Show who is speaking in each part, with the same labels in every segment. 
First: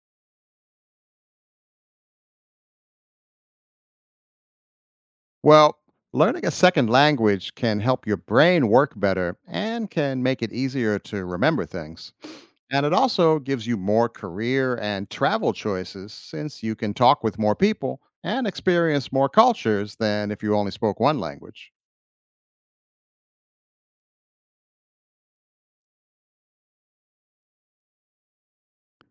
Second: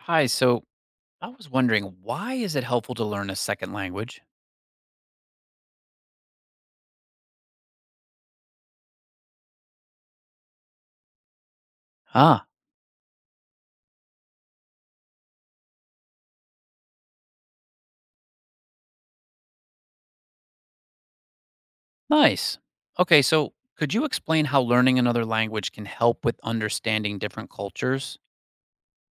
Speaker 1: Hi, so I was wondering, why is it helpful to learn a second language?
Speaker 2: Well, learning a second language can help your brain work better and can make it easier to remember things.
Speaker 1: Ah,
Speaker 2: And it also gives you more career and travel choices since you can talk with more people and experience more cultures than if you only spoke one language.
Speaker 1: nice. Okay, so could you explain how learning another language can help with understanding different cultures?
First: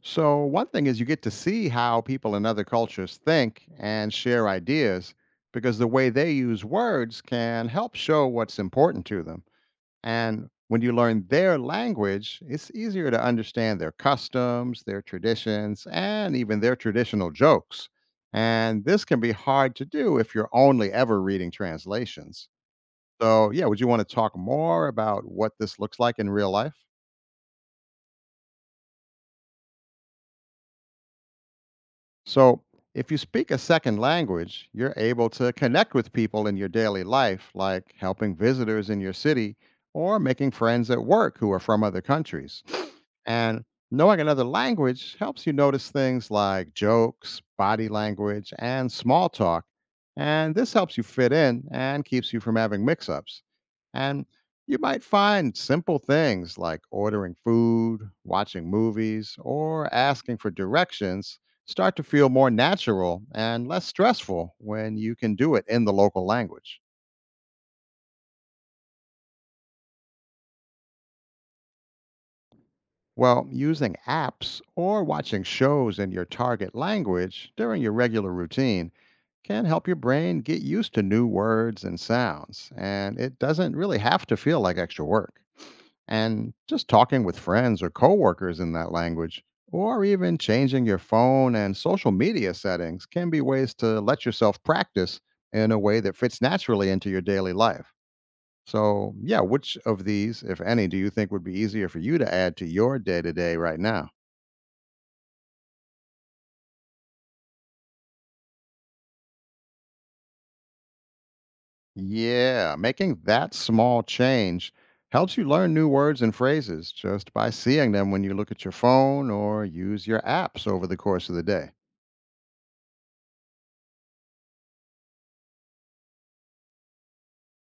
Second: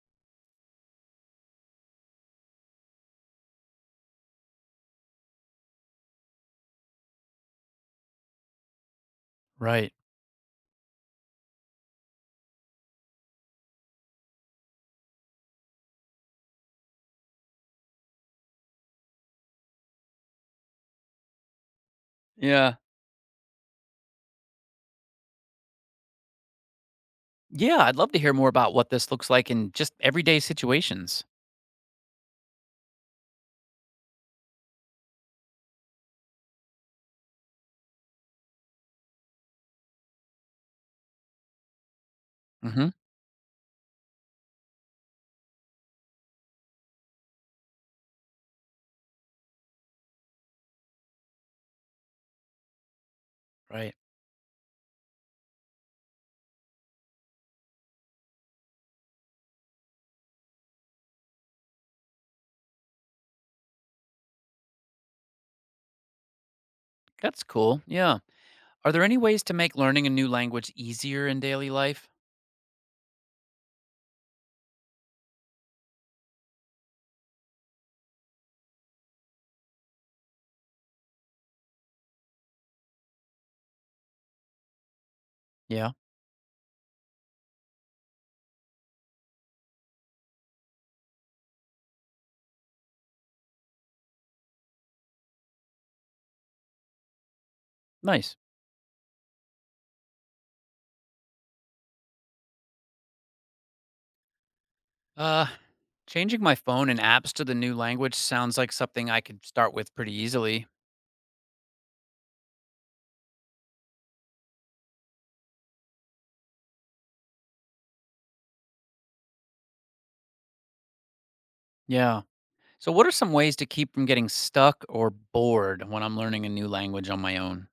Speaker 2: So, one thing is you get to see how people in other cultures think and share ideas because the way they use words can help show what's important to them.
Speaker 1: Right.
Speaker 2: And when you learn their language, it's easier to understand their customs, their traditions, and even their traditional jokes. And this can be hard to do if you're only ever reading translations.
Speaker 1: Yeah.
Speaker 2: So, yeah, would you want to talk more about what this looks like in real life?
Speaker 1: Yeah, I'd love to hear more about what this looks like in just everyday situations.
Speaker 2: So, if you speak a second language, you're able to connect with people in your daily life, like helping visitors in your city or making friends at work who are from other countries.
Speaker 1: Mhm.
Speaker 2: And knowing another language helps you notice things like jokes, body language, and small talk. And this helps you fit in and keeps you from having mix ups.
Speaker 1: Right.
Speaker 2: And you might find simple things like ordering food, watching movies, or asking for directions start to feel more natural and less stressful when you can do it in the local language.
Speaker 1: That's cool. Yeah. Are there any ways to make learning a new language easier in daily life?
Speaker 2: Well, using apps or watching shows in your target language during your regular routine can help your brain get used to new words and sounds, and it doesn't really have to feel like extra work.
Speaker 1: Yeah.
Speaker 2: And just talking with friends or coworkers in that language, or even changing your phone and social media settings, can be ways to let yourself practice in a way that fits naturally into your daily life.
Speaker 1: Nice.
Speaker 2: So, yeah, which of these, if any, do you think would be easier for you to add to your day to day right now?
Speaker 1: Uh Changing my phone and apps to the new language sounds like something I could start with pretty easily.
Speaker 2: Yeah, making that small change helps you learn new words and phrases just by seeing them when you look at your phone or use your apps over the course of the day.
Speaker 1: Yeah. So, what are some ways to keep from getting stuck or bored when I'm learning a new language on my own?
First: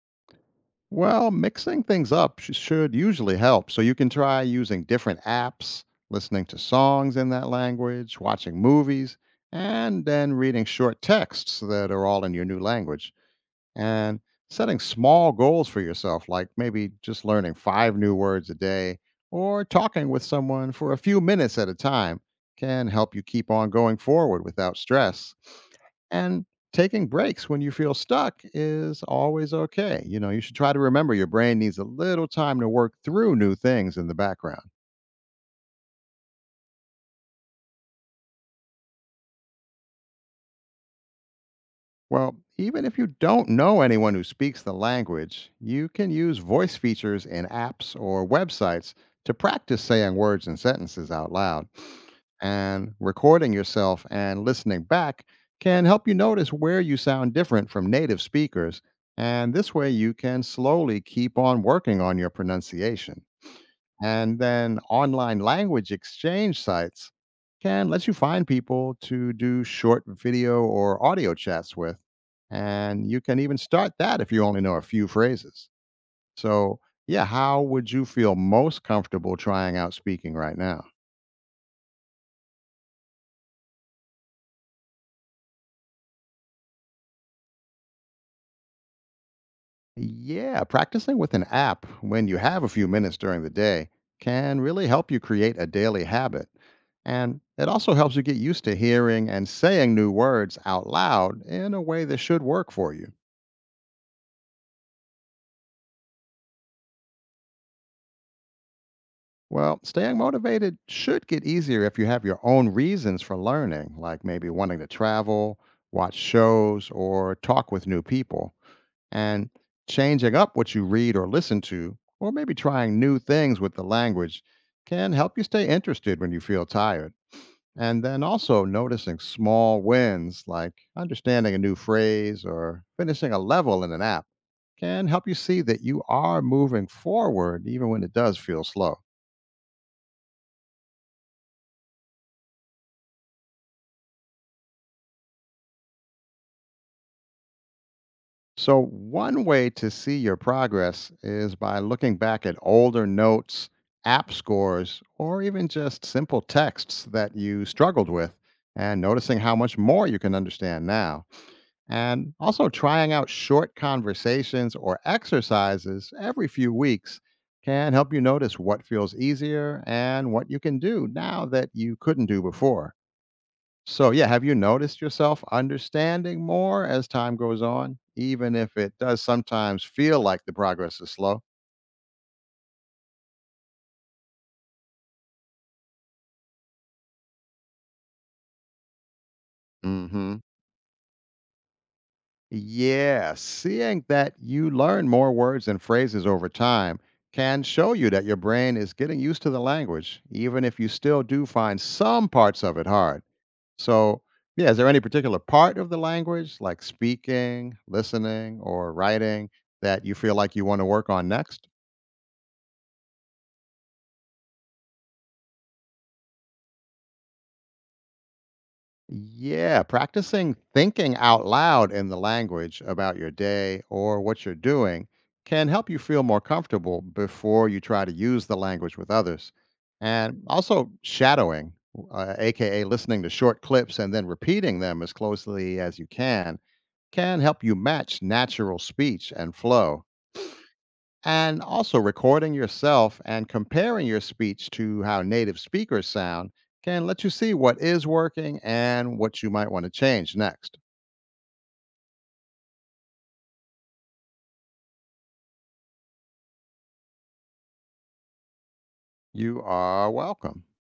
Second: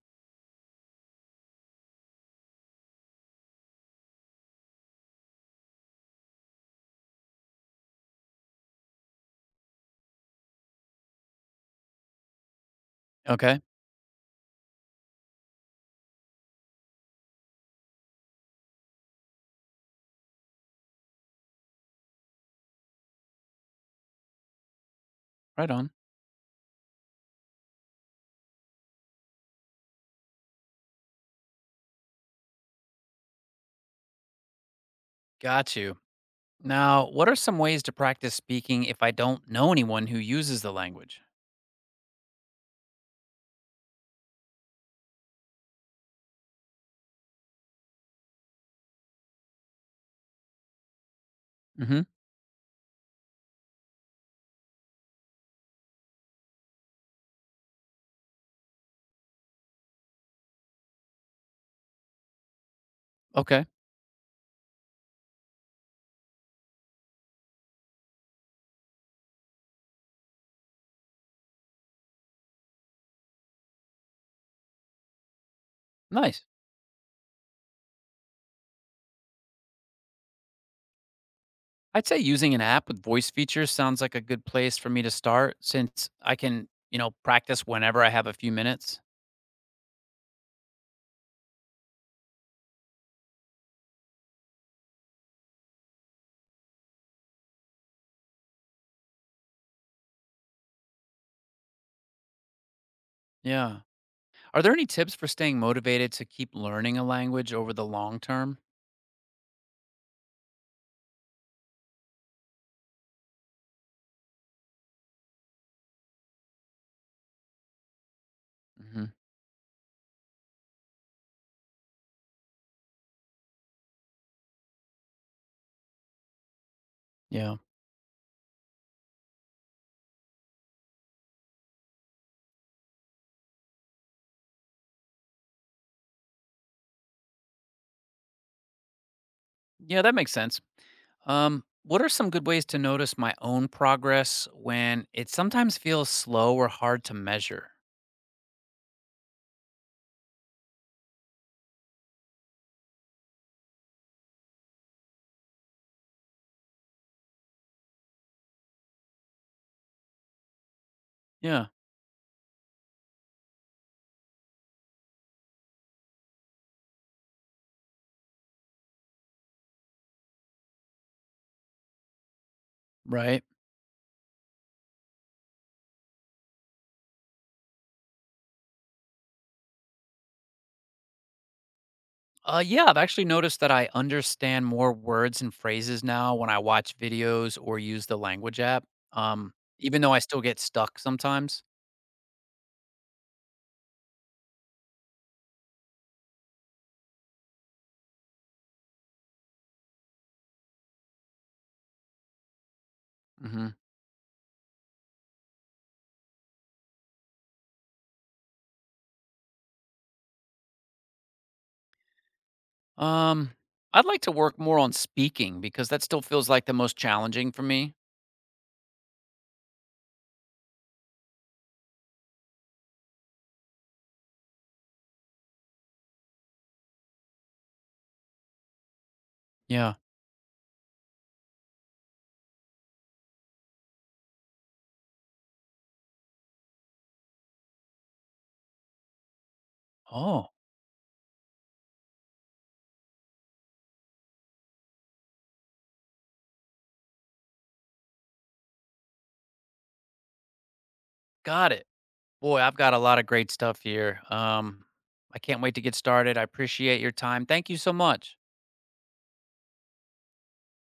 Speaker 2: Well, mixing things up should usually help. So, you can try using different apps, listening to songs in that language, watching movies, and then reading short texts that are all in your new language.
Speaker 1: Okay,
Speaker 2: And setting small goals for yourself, like maybe just learning five new words a day or talking with someone for a few minutes at a time, can help you keep on going forward without stress.
Speaker 1: right on.
Speaker 2: And taking breaks when you feel stuck is always okay. You know, you should try to remember your brain needs a little time to work through new things in the background.
Speaker 1: Got you. Now, what are some ways to practice speaking if I don't know anyone who uses the language?
Speaker 2: Well, even if you don't know anyone who speaks the language, you can use voice features in apps or websites to practice saying words and sentences out loud.
Speaker 1: Hmm.
Speaker 2: And recording yourself and listening back can help you notice where you sound different from native speakers. And this way, you can slowly keep on working on your pronunciation.
Speaker 1: Okay,
Speaker 2: And then online language exchange sites can let you find people to do short video or audio chats with. And you can even start that if you only know a few phrases.
Speaker 1: nice.
Speaker 2: So, yeah, how would you feel most comfortable trying out speaking right now?
Speaker 1: I'd say using an app with voice features sounds like a good place for me to start since I can, you know, practice whenever I have a few minutes.
Speaker 2: Yeah, practicing with an app when you have a few minutes during the day can really help you create a daily habit. And it also helps you get used to hearing and saying new words out loud in a way that should work for you.
Speaker 1: Yeah. Are there any tips for staying motivated to keep learning a language over the long term?
Speaker 2: Well, staying motivated should get easier if you have your own reasons for learning, like maybe wanting to travel, watch shows, or talk with new people.
Speaker 1: Hmm.
Speaker 2: And changing up what you read or listen to, or maybe trying new things with the language, can help you stay interested when you feel tired.
Speaker 1: Yeah.
Speaker 2: And then also noticing small wins, like understanding a new phrase or finishing a level in an app, can help you see that you are moving forward even when it does feel slow.
Speaker 1: Yeah, that makes sense. What are some good ways to notice my own progress when it sometimes feels slow or hard to measure?
Speaker 2: So, one way to see your progress is by looking back at older notes, app scores, or even just simple texts that you struggled with and noticing how much more you can understand now.
Speaker 1: Yeah,
Speaker 2: And also trying out short conversations or exercises every few weeks can help you notice what feels easier and what you can do now that you couldn't do before.
Speaker 1: right.
Speaker 2: So, yeah, have you noticed yourself understanding more as time goes on, even if it does sometimes feel like the progress is slow?
Speaker 1: Yeah, I've actually noticed that I understand more words and phrases now when I watch videos or use the language app, um, even though I
Speaker 2: Hmm.
Speaker 1: still get stuck sometimes.
Speaker 2: Yeah, seeing that you learn more words and phrases over time can show you that your brain is getting used to the language, even if you still do find some parts of it hard.
Speaker 1: Hmm.
Speaker 2: So, yeah, is there any particular part of the language, like speaking, listening, or writing, that you feel like you want to work on next?
Speaker 1: Um, I'd like to work more on speaking because that still feels like the most challenging for me.
Speaker 2: Yeah, practicing thinking out loud in the language about your day or what you're doing can help you feel more comfortable before you try to use the language with others.
Speaker 1: Yeah.
Speaker 2: And also, shadowing, aka listening to short clips and then repeating them as closely as you can help you match natural speech and flow.
Speaker 1: Oh.
Speaker 2: And also, recording yourself and comparing your speech to how native speakers sound can let you see what is working and what you might want to change next.
Speaker 1: Got it. Boy, I've got a lot of great stuff here. I can't wait to get started. I appreciate your time. Thank you so much.
Speaker 2: You are welcome.